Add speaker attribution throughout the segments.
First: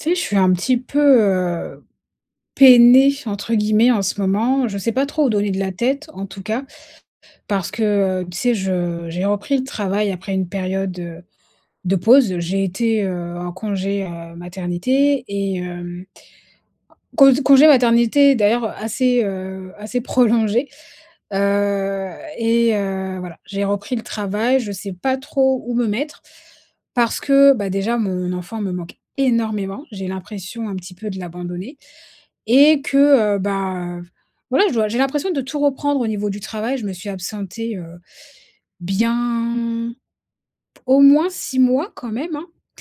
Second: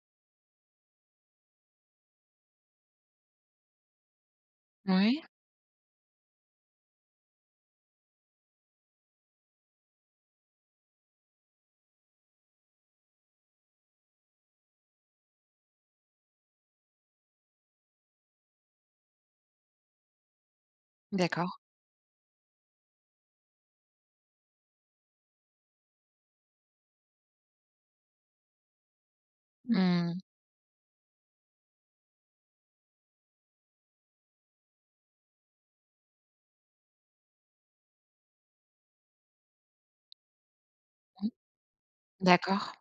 Speaker 1: Tu sais, je suis un petit peu, heu, «peinée» entre guillemets en ce moment. Je sais pas
Speaker 2: Oui.
Speaker 1: trop où donner de la tête en tout cas. Parce que, heu, tu sais, je j'ai repris le travail après une période, heu, de pause. J'ai été, heu, en congé, heu, maternité et hem cause congé maternité d'ailleurs assez, heu, assez prolongé,
Speaker 2: D'accord.
Speaker 1: heu et heu, voilà, j'ai repris le travail, je sais pas trop où me mettre parce que, bah, déjà mon enfant me manque énormément. J'ai
Speaker 2: Mmh.
Speaker 1: l'impression un petit peu de l'abandonner et que, heu, bah, v voilà, je dois, j'ai l'impression de tout reprendre au niveau du travail, je me suis absentée, heu, bien, au
Speaker 2: Mmh.
Speaker 1: moins 6 mois quand même, hein.
Speaker 2: D'accord.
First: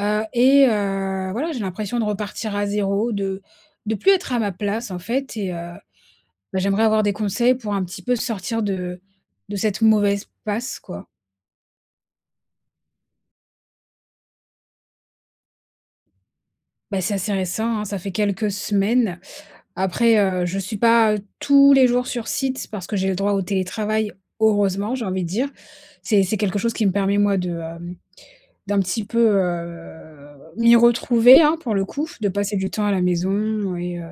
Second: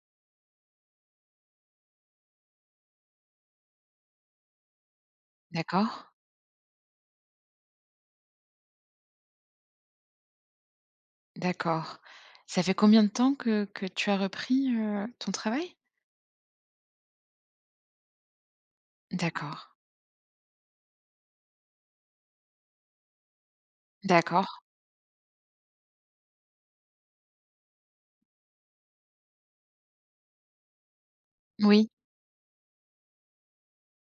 Speaker 1: Heu et heu, voilà, j'ai l'impression de repartir à 0, de de plus être à ma place en fait et heu,
Speaker 2: D'accord.
Speaker 1: beh, j'aimerais avoir des conseils pour un petit peu sortir de de cette mauvaise passe quoi
Speaker 2: D'accord. Ça fait combien de temps que que tu as repris, heu, ton travail?
Speaker 1: Bah, c'est assez récent, hein, ça fait quelques semaines.
Speaker 2: D'accord.
Speaker 1: Après, heu, je suis pas, heu, tous les jours sur site, parce que j'ai le droit au télétravail,
Speaker 2: D'accord.
Speaker 1: heureusement, j'ai envie de dire. C'est c'est quelque chose qui me permet moi de, hem, d'un petit peu, heu, m'y retrouver, hein,
Speaker 2: N
Speaker 1: pour le
Speaker 2: oui.
Speaker 1: coup. De passer du temps à la maison et heu,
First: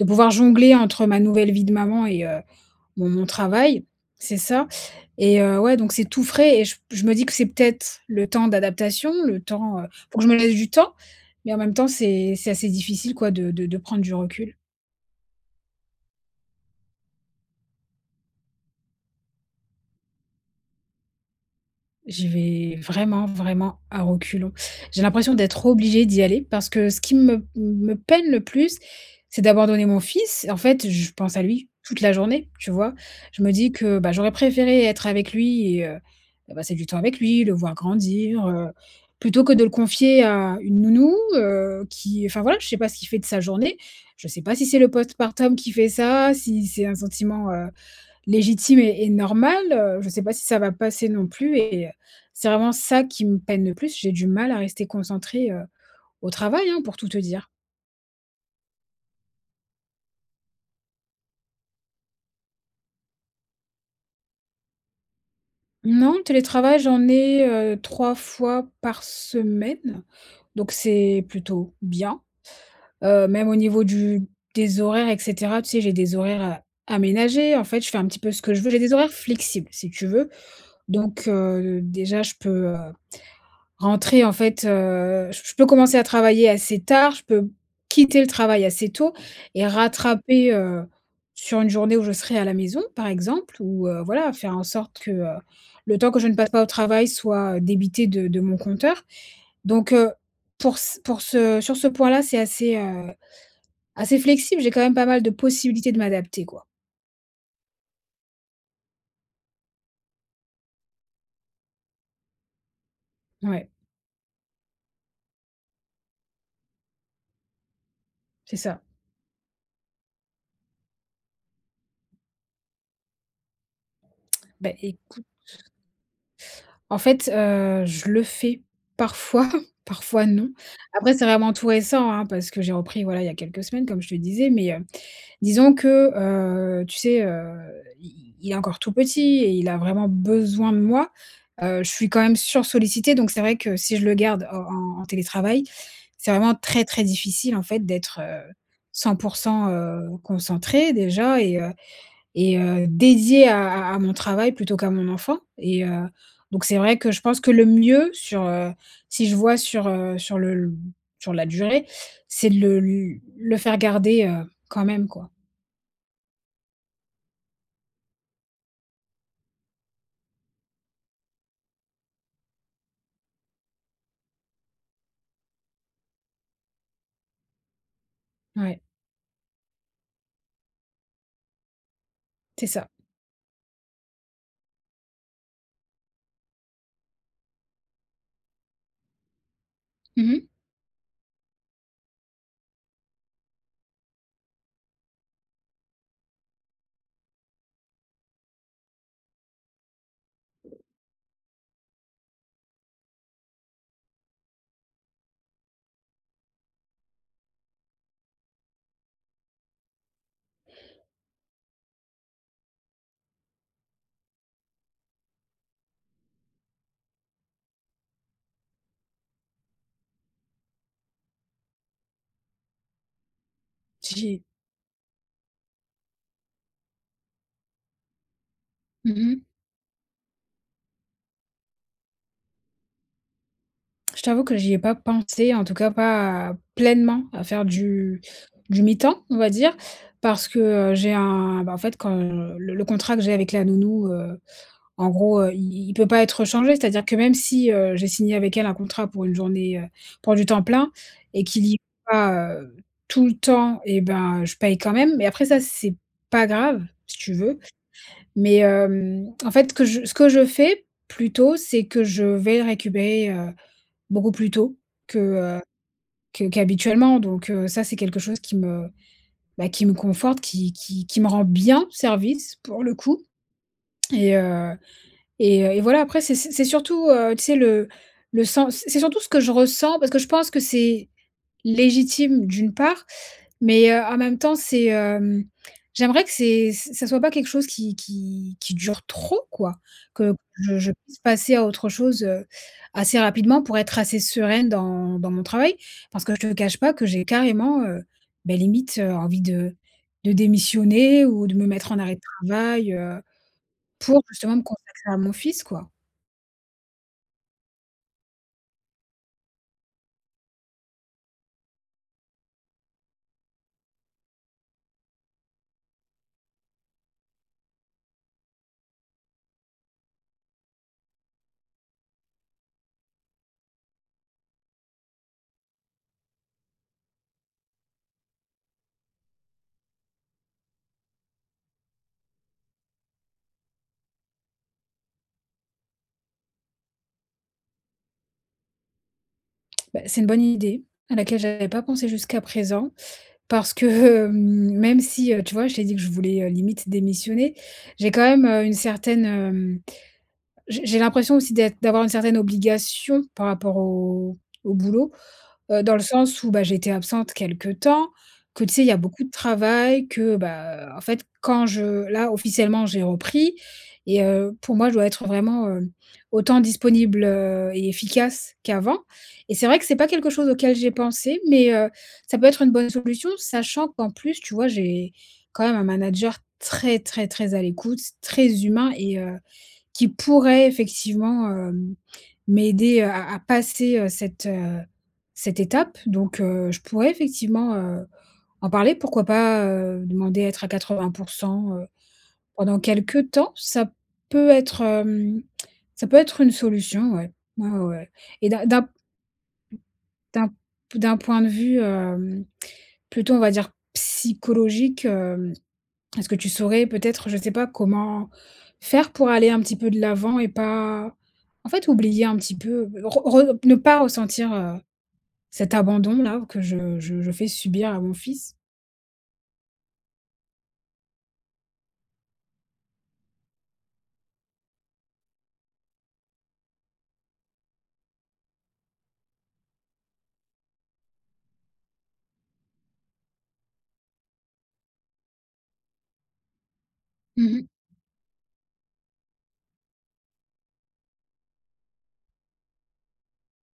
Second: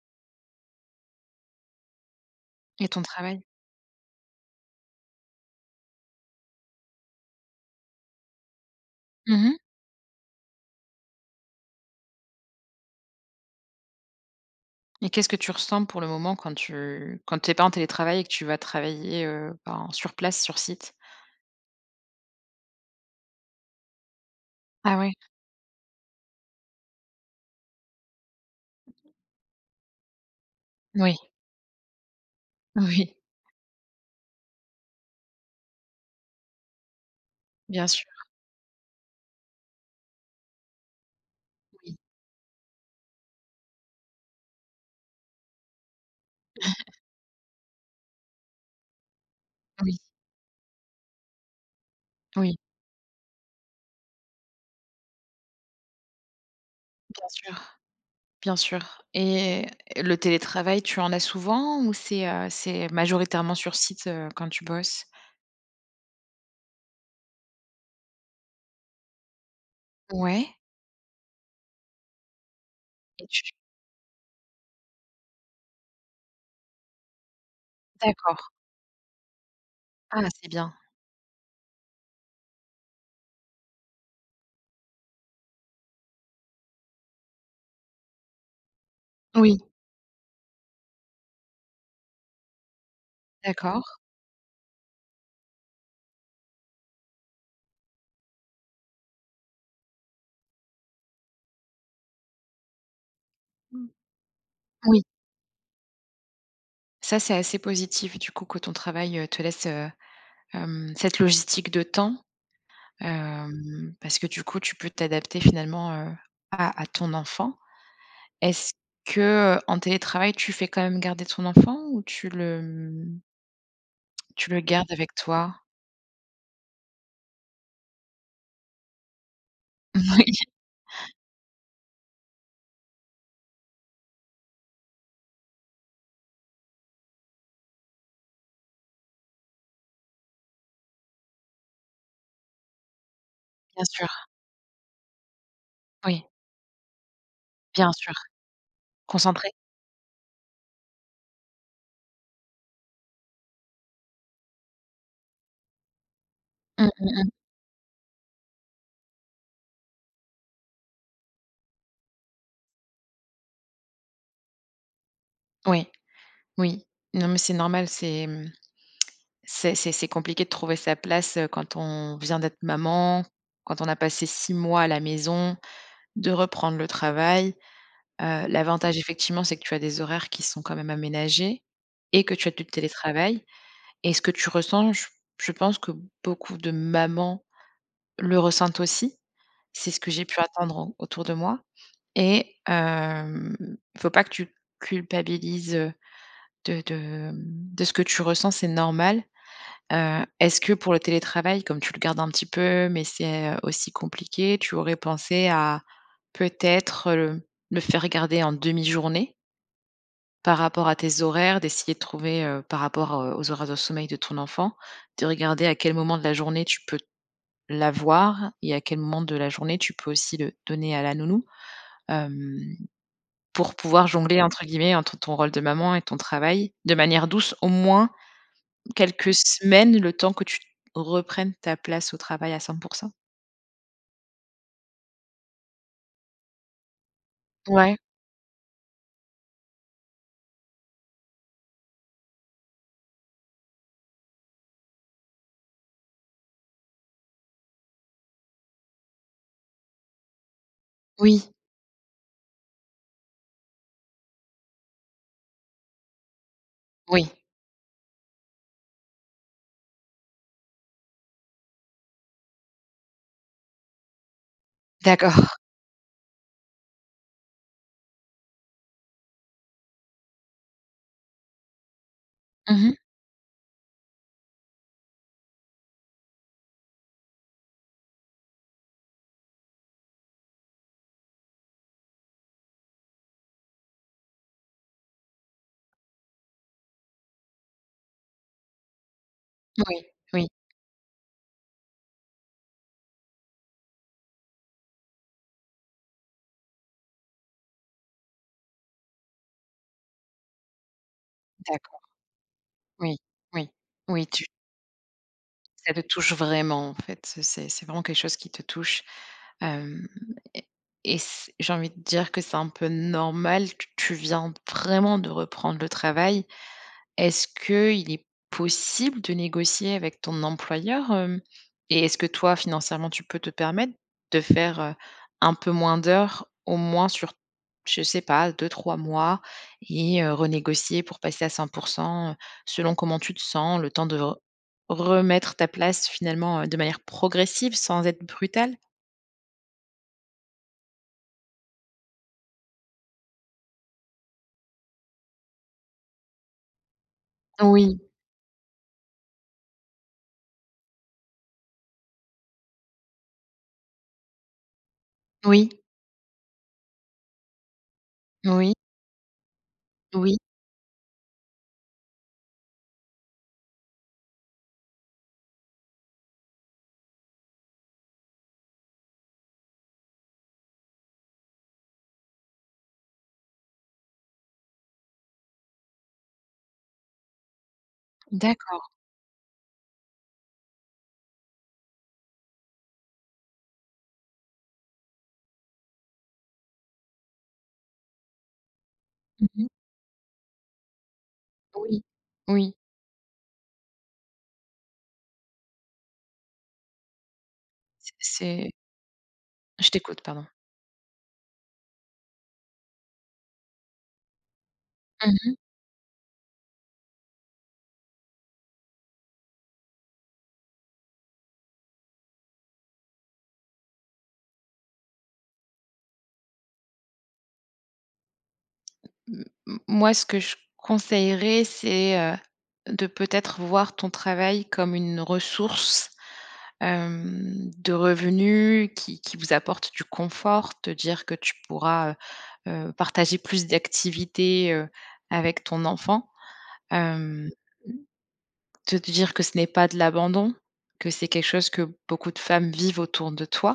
Speaker 1: de pouvoir jongler entre ma nouvelle vie de maman et heu,
Speaker 2: Et ton
Speaker 1: mon mon
Speaker 2: travail?
Speaker 1: travail. C'est ça et heu, ouais donc c'est tout frais et j p je me dis que c'est peut-être le temps d'adaptation,
Speaker 2: Mmh
Speaker 1: le
Speaker 2: mh.
Speaker 1: temps, heu, faut que je me laisse du temps. Mais en même temps, c'est c'est assez difficile quoi de de de prendre du recul.
Speaker 2: Et qu'est-ce que tu ressens pour le moment quand tu quand tu es pas en télétravail et que tu vas travailler, heu, en sur place, sur site?
Speaker 1: J'y vais vraiment, vraiment à reculons.
Speaker 2: Ah
Speaker 1: J'ai
Speaker 2: ouais?
Speaker 1: l'impression d'être obligée d'y aller parce que ce qui me m me peine le plus, c'est d'abandonner mon fils. En fait, je
Speaker 2: Moui.
Speaker 1: pense à lui toute la journée, tu vois?
Speaker 2: Oui.
Speaker 1: Je me dis que, bah, j'aurais préféré être avec lui et heu, heu, passer du temps avec lui, le voir
Speaker 2: Bien sûr.
Speaker 1: grandir, heu, plutôt que de le confier à une nounou, heu,
Speaker 2: Oui.
Speaker 1: qui enfin voilà, je sais pas ce qu'il fait de sa journée. Je sais pas si c'est le post partum qui fait ça, si c'est un sentiment, heu, légitime et et normal,
Speaker 2: Oui.
Speaker 1: heu, je sais pas si ça va passer non plus et heu, c'est
Speaker 2: Oui.
Speaker 1: vraiment ça qui me peine le plus, j'ai du mal à rester concentrée, heu, au travail, hein, pour tout te
Speaker 2: Bien
Speaker 1: dire.
Speaker 2: sûr. Bien sûr et le télétravail, tu en as souvent ou c'est, heu, c'est majoritairement sur site, heu, quand tu bosses?
Speaker 1: Non, télétravail, j'en ai, heu, 3 fois par semaine.
Speaker 2: Ouais.
Speaker 1: Donc c'est plutôt bien.
Speaker 2: Et
Speaker 1: Heu,
Speaker 2: tu
Speaker 1: même au niveau du des horaires et cetera, tu sais, j'ai des horaires, heu, aménagés. En fait, je fais un petit peu
Speaker 2: D'accord.
Speaker 1: ce que je veux. J'ai des horaires flexibles, si tu
Speaker 2: Ah,
Speaker 1: veux.
Speaker 2: c'est bien.
Speaker 1: Donc, heu, d déjà je peux, heu, rentrer en fait, heu, j p je peux commencer à travailler assez tard, je peux quitter le travail assez tôt
Speaker 2: Oui.
Speaker 1: et rattraper, heu, sur une journée où je serai à la maison par exemple
Speaker 2: D'accord.
Speaker 1: ou, heu, voilà, faire en sorte que, heu, le temps que je ne passe pas au travail soit débité de de mon compteur. Donc, heu, pour c pour ce sur ce point là, c'est assez, heu,
Speaker 2: Mmh.
Speaker 1: assez flexible, j'ai quand même
Speaker 2: Oui.
Speaker 1: pas mal de possibilités de m'adapter, quoi.
Speaker 2: Ça c'est assez positif du coup que ton travail, heu, te laisse, heu, hem, cette logistique de temps.
Speaker 1: Ouais.
Speaker 2: Hem, parce que du coup tu peux t'adapter finalement, heu, à à ton enfant.
Speaker 1: C'est
Speaker 2: Est-ce
Speaker 1: ça.
Speaker 2: que, heu, en télétravail, tu fais quand même garder ton enfant ou tu le, mmh tu le
Speaker 1: Beh,
Speaker 2: gardes avec
Speaker 1: écoute
Speaker 2: toi?
Speaker 1: en fait, heu, je le fais parfois, parfois
Speaker 2: Moui.
Speaker 1: non. Après, c'est vraiment tout récent, hein, parce que j'ai repris, voilà, il y a quelques semaines comme je te disais, mais, heu, disons que heu, tu sais heu, i i il est encore tout petit et il a vraiment besoin de moi. Heu, je suis quand même sursollicitée donc c'est vrai que
Speaker 2: Bien
Speaker 1: si je
Speaker 2: sûr.
Speaker 1: le garde en en en télétravail,
Speaker 2: Oui.
Speaker 1: c'est vraiment très, très difficile en fait
Speaker 2: Bien sûr.
Speaker 1: d'être, heu, cent pour
Speaker 2: Concentrée.
Speaker 1: cent, heu, concentrée déjà et heu et heu, dédiée à à à mon travail plutôt qu'à mon enfant et heu, donc c'est
Speaker 2: Mmh
Speaker 1: vrai que je
Speaker 2: mh mh.
Speaker 1: pense que le mieux sur, heu, si je vois sur, heu, sur le l sur la durée, c'est de le l le faire garder, heu, quand même quoi.
Speaker 2: Oui, oui. Non, mais c'est normal, c'est mmh, c'est c'est c'est compliqué de trouver sa place, heu, quand on vient d'être maman, quand on a passé 6 mois à la maison, de reprendre le travail. Heu,
Speaker 1: Ouais.
Speaker 2: l'avantage effectivement, c'est que tu as des horaires qui sont quand même aménagés et que tu as du
Speaker 1: C'est ça.
Speaker 2: télétravail et ce que tu ressens, je p je pense que beaucoup de mamans, le ressentent aussi. C'est ce que j'ai
Speaker 1: Mmh
Speaker 2: pu
Speaker 1: mh.
Speaker 2: attendre en autour de moi et hem, faut pas que tu culpabilises, heu, de de, mmh, de ce que tu ressens, c'est normal. Heu, est-ce que pour le télétravail, comme tu le gardes un petit peu, mais c'est, heu, aussi compliqué, tu aurais pensé à, peut-être, le le faire garder en demi-journée? Par rapport à tes horaires, d'essayer de trouver, heu, par rapport, heu, aux horaires de sommeil de ton enfant, de regarder à quel moment de la journée tu peux l'avoir et à quel moment de la journée, tu peux aussi le donner à la nounou, hem, pour pouvoir
Speaker 1: J
Speaker 2: «jongler»,
Speaker 1: j'y
Speaker 2: entre guillemets, entre ton rôle de maman et ton travail, de manière douce, au moins
Speaker 1: Mmh
Speaker 2: quelques
Speaker 1: mh.
Speaker 2: semaines, le temps que tu reprennes ta place au travail à 100 %.
Speaker 1: Je t'avoue que j'y ai pas pensé, en tout cas, pas pleinement, à faire
Speaker 2: Ouais.
Speaker 1: du du mi-temps, on va dire, parce que, heu, j'ai un, bah, en fait, quand, heu, le le contrat que j'ai avec la nounou, heu, en gros, heu, i i il peut pas être changé. C'est-à-dire que, même si, heu, j'ai signé avec elle un contrat pour une journée, heu, pour du temps plein et
Speaker 2: Oui.
Speaker 1: qu'il y ait pas, heu, tout le temps et ben, je paye quand même. Mais après ça, c'est pas grave, si
Speaker 2: Oui.
Speaker 1: tu veux. Mais hem, en fait, que je ce que je fais, plutôt, c'est que je vais le récupérer, heu, beaucoup plus tôt que,
Speaker 2: D'accord.
Speaker 1: heu, que qu'habituellement. Donc heu, ça, c'est quelque chose qui me, bah, qui me conforte, qui qui qui me rend bien service,
Speaker 2: Mmh
Speaker 1: pour le
Speaker 2: mh.
Speaker 1: coup et heu et heu et voilà. Après, c'est c'est c'est surtout, heu, tu sais, le le sens, c c'est surtout ce que je ressens, parce que je pense que c'est légitime d'une part, mais, heu, en même temps, c'est, hem, j'aimerais que c'est ç ça soit pas quelque chose qui qui qui dure trop, quoi.
Speaker 2: Moui,
Speaker 1: Que
Speaker 2: oui.
Speaker 1: je je puisse passer à autre chose, heu, assez rapidement pour être assez sereine dans dans mon travail, parce que je te cache pas que j'ai carrément, heu, beh, limite, heu, envie de de démissionner ou de me mettre en
Speaker 2: D'accord.
Speaker 1: arrêt de travail,
Speaker 2: Oui,
Speaker 1: heu,
Speaker 2: oui.
Speaker 1: pour
Speaker 2: Oui, tu
Speaker 1: justement me consacrer à mon fils, quoi.
Speaker 2: Ça te touche, vraiment, en fait, heu, c'est c'est vraiment quelque chose qui te touche, hem et et c j'ai envie de dire que c'est un peu normal, que tu viens d vraiment de reprendre le travail. Est-ce qu'il est possible de négocier avec ton employeur, hem et est-ce que toi financièrement, tu peux te permettre de faire, heu, un peu moins d'heures, au moins sur, je sais pas, 2-3 mois et heu, renégocier pour passer à 100 %, heu, selon comment tu te sens, le temps de r remettre ta place, finalement, heu, de manière progressive, sans être brutale?
Speaker 1: Bah, c'est une bonne idée, à laquelle j'avais pas pensé jusqu'à présent. Parce que même si, heu, tu vois, je t'ai dit que je voulais, heu, limite démissionner,
Speaker 2: Oui.
Speaker 1: j'ai quand même, heu, une certaine, hem, j'ai j'ai l'impression aussi d'être d'avoir une certaine obligation par rapport au au boulot.
Speaker 2: Oui.
Speaker 1: Heu, dans le sens où, bah, j'étais absente quelque temps,
Speaker 2: N
Speaker 1: que
Speaker 2: oui.
Speaker 1: tu sais, il y a beaucoup de travail que,
Speaker 2: Oui.
Speaker 1: bah, heu, en fait, quand je là officiellement, j'ai repris et heu, pour moi, je dois être vraiment, heu, autant disponible, heu et efficace qu'avant et c'est vrai que c'est pas quelque chose auquel j'ai pensé, mais, heu, ça peut être une bonne solution sachant qu'en plus tu vois, j'ai quand même un manager très très très à l'écoute, très
Speaker 2: D'accord.
Speaker 1: humain et heu, qui pourrait effectivement, hem, m'aider, heu, à à passer, heu, cette, heu, cette étape. Donc, heu, je pourrais effectivement, heu, en parler, pourquoi
Speaker 2: Mmh
Speaker 1: pas,
Speaker 2: mh.
Speaker 1: heu, demander à être à 80 %, heu,
Speaker 2: Oui, oui.
Speaker 1: pendant quelque temps, ça peut être, hem, ça peut être une solution ouais. Ouais, ouais, ouais
Speaker 2: C
Speaker 1: et d'un
Speaker 2: c'est
Speaker 1: d'un p m
Speaker 2: Je t'écoute, pardon.
Speaker 1: d'un p d'un point de vue, hem, plutôt on va dire psychologique,
Speaker 2: Mmh
Speaker 1: hem,
Speaker 2: mh.
Speaker 1: est-ce que tu saurais peut-être, je sais pas comment faire pour aller un petit peu de l'avant et pas en fait oublier un petit peu, re re p ne pas ressentir, heu, cet abandon là que je je je fais subir à mon fils?
Speaker 2: M m moi ce que je conseillerais c'est, heu, de, peut-être, voir ton travail comme une ressource, hem, de revenu qui qui vous apporte du confort, te dire que tu pourras, heu heu, partager plus d'activités, heu, avec ton enfant.
Speaker 1: Mmh
Speaker 2: Hem,
Speaker 1: mh.
Speaker 2: te dire que ce n'est pas de l'abandon, que c'est quelque chose que beaucoup de femmes vivent autour de toi.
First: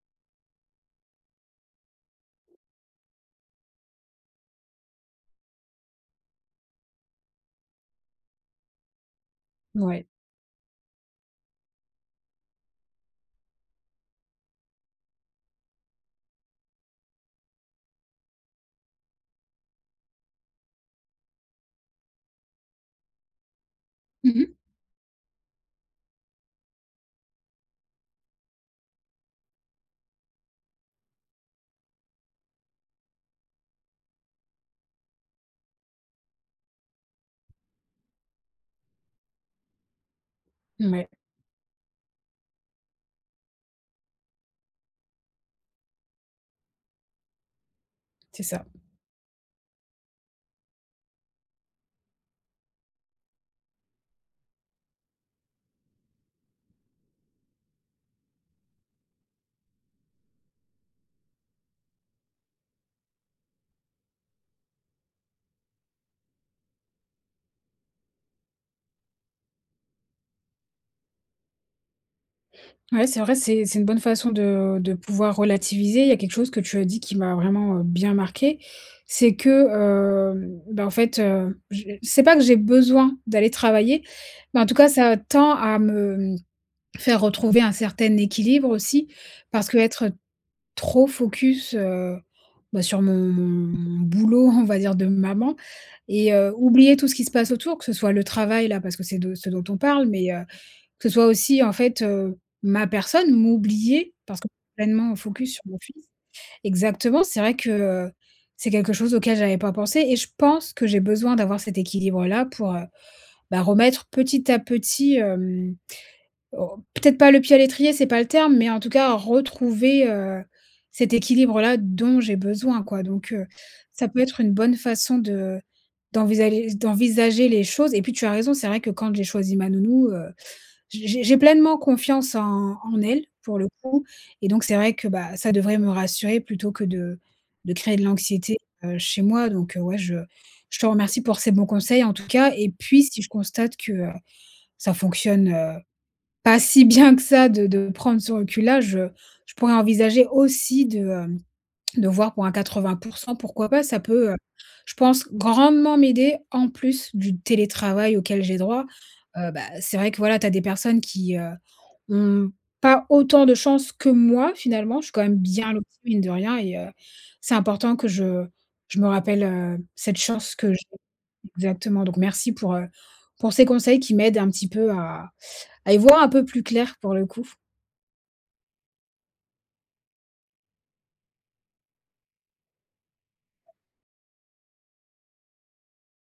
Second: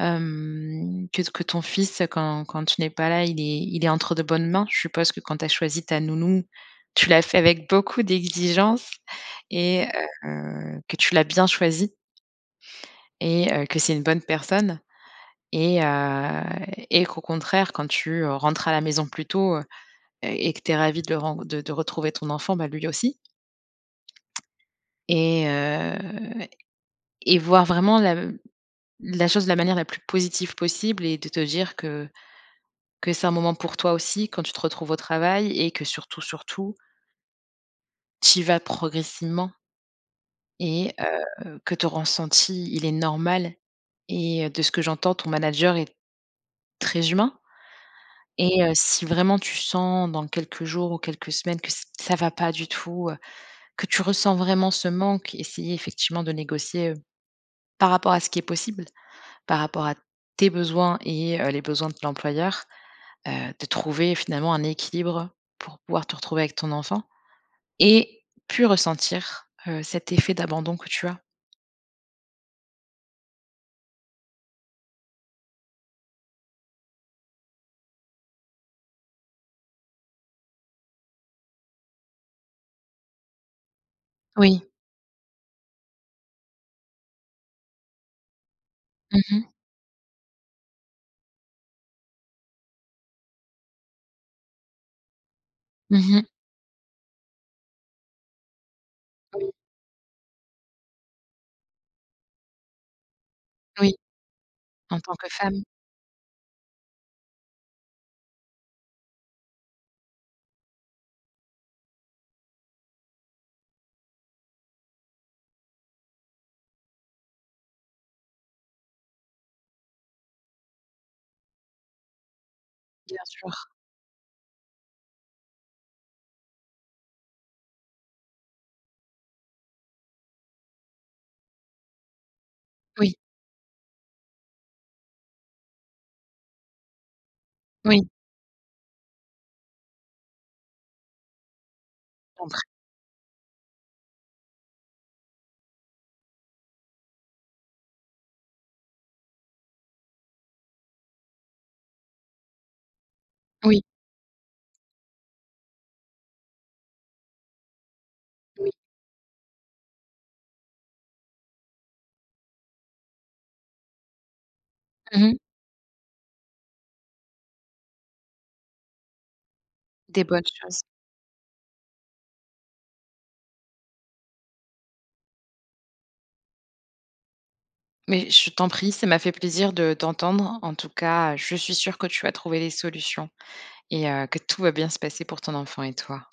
Speaker 2: Hem, que t que ton fils, heu, quand quand tu n'es pas là, il est il est entre de bonnes mains. Je suppose que quand tu as choisi ta nounou, tu l'as fait avec beaucoup d'exigence et
Speaker 1: Mouais.
Speaker 2: heu, que tu l'as bien choisie et heu, que c'est une bonne personne et heu et qu'au contraire quand tu, heu, rentres à la maison plus tôt, heu heu, et que tu es ravie de ren de de retrouver ton enfant, bah, lui aussi
Speaker 1: Mmh mh.
Speaker 2: et heu et voir vraiment lav la chose de la manière la plus positive possible et de te dire que que c'est un moment pour toi aussi, quand tu te retrouves au travail et que surtout, surtout Tu y vas progressivement et
Speaker 1: Mouais.
Speaker 2: heu, que ton ressenti, il est normal et heu, de ce que j'entends ton manager est très humain
Speaker 1: C'est
Speaker 2: et
Speaker 1: ça.
Speaker 2: heu, si vraiment tu sens dans quelques jours ou quelques semaines que ç ça va pas du tout, heu, que tu ressens vraiment ce manque, essayer effectivement de négocier, heu, par rapport à ce qui est possible, par rapport à tes besoins et heu, les besoins de ton employeur, heu, de trouver finalement un équilibre, pour pouvoir te retrouver avec ton enfant et plus ressentir, heu, cet effet d'abandon que tu as.
Speaker 1: Ouais, c'est vrai c'est c'est une bonne façon de de pouvoir relativiser. Il y a quelque chose que tu as dit qui m'a vraiment, heu, bien marquée, c'est que, hem, ben, en fait, heu, je heu, c'est pas que j'ai besoin d'aller travailler mais en
Speaker 2: Oui.
Speaker 1: tout cas, ça tend à me, mmh, faire retrouver un certain équilibre aussi,
Speaker 2: Mmh mh.
Speaker 1: parce que être, heu, trop focus, heu, bah sur mon mon mon boulot, on va dire, de maman
Speaker 2: Mmh mh.
Speaker 1: et heu, oublier tout ce qui se passe autour que ce soit le travail-là parce que c'est de ce
Speaker 2: Oui.
Speaker 1: dont on parle mais heu, que ce soit aussi en fait, heu, ma personne,
Speaker 2: Oui,
Speaker 1: m'oublier, parce que
Speaker 2: en tant
Speaker 1: pleinement
Speaker 2: que
Speaker 1: focus sur
Speaker 2: femme.
Speaker 1: mon fils. Exactement, c'est vrai que, heu, c'est quelque chose auquel j'avais pas pensé et je pense que j'ai besoin d'avoir cet équilibre-là pour, heu, ben remettre petit à petit, hem, au peut-être pas le pied à l'étrier, c'est pas le terme mais en tout cas retrouver, heu, cet équilibre-là, dont j'ai besoin, quoi,
Speaker 2: Bien
Speaker 1: donc, heu,
Speaker 2: sûr.
Speaker 1: ça peut être une bonne façon de d'envisager d'envisager les choses et puis, tu as raison, c'est vrai que quand j'ai choisi ma nounou, heu, j'ai j'ai j'ai pleinement confiance en en
Speaker 2: Oui.
Speaker 1: elle, pour le coup et donc c'est vrai que, bah ça devrait me rassurer plutôt que de de créer de
Speaker 2: Moui.
Speaker 1: l'anxiété, heu, chez moi donc, heu, ouais, je je te remercie pour ces bons conseils en tout
Speaker 2: Je t'en
Speaker 1: cas
Speaker 2: prie.
Speaker 1: et puis, si je constate que, heu, ça fonctionne, heu, pas si bien que ça de de prendre ce recul-là, je je pourrais envisager aussi de, hem, de voir pour un 80 %, pourquoi
Speaker 2: Oui.
Speaker 1: pas? Ça peut, heu, je pense, grandement m'aider, en plus, du télétravail auquel j'ai
Speaker 2: Oui.
Speaker 1: droit, heu, bah c'est vrai que, voilà, tu as des personnes qui, heu, ont pas autant de chance que moi finalement, je suis quand
Speaker 2: Mmh
Speaker 1: même
Speaker 2: mh.
Speaker 1: bien lotie, mine de rien et heu, c'est important que je je me rappelle, heu, cette
Speaker 2: Des bonnes
Speaker 1: chance que
Speaker 2: choses.
Speaker 1: j'ai. Exactement, donc merci pour, heu, pour ces conseils qui m'aident un petit peu à à y voir un peu plus clair, pour le coup.
Speaker 2: Mais je t'en prie, ça m'a fait plaisir de d'entendre, en tout cas, je suis sûre que tu vas trouver des solutions et heu, que tout va bien se passer pour ton enfant et toi.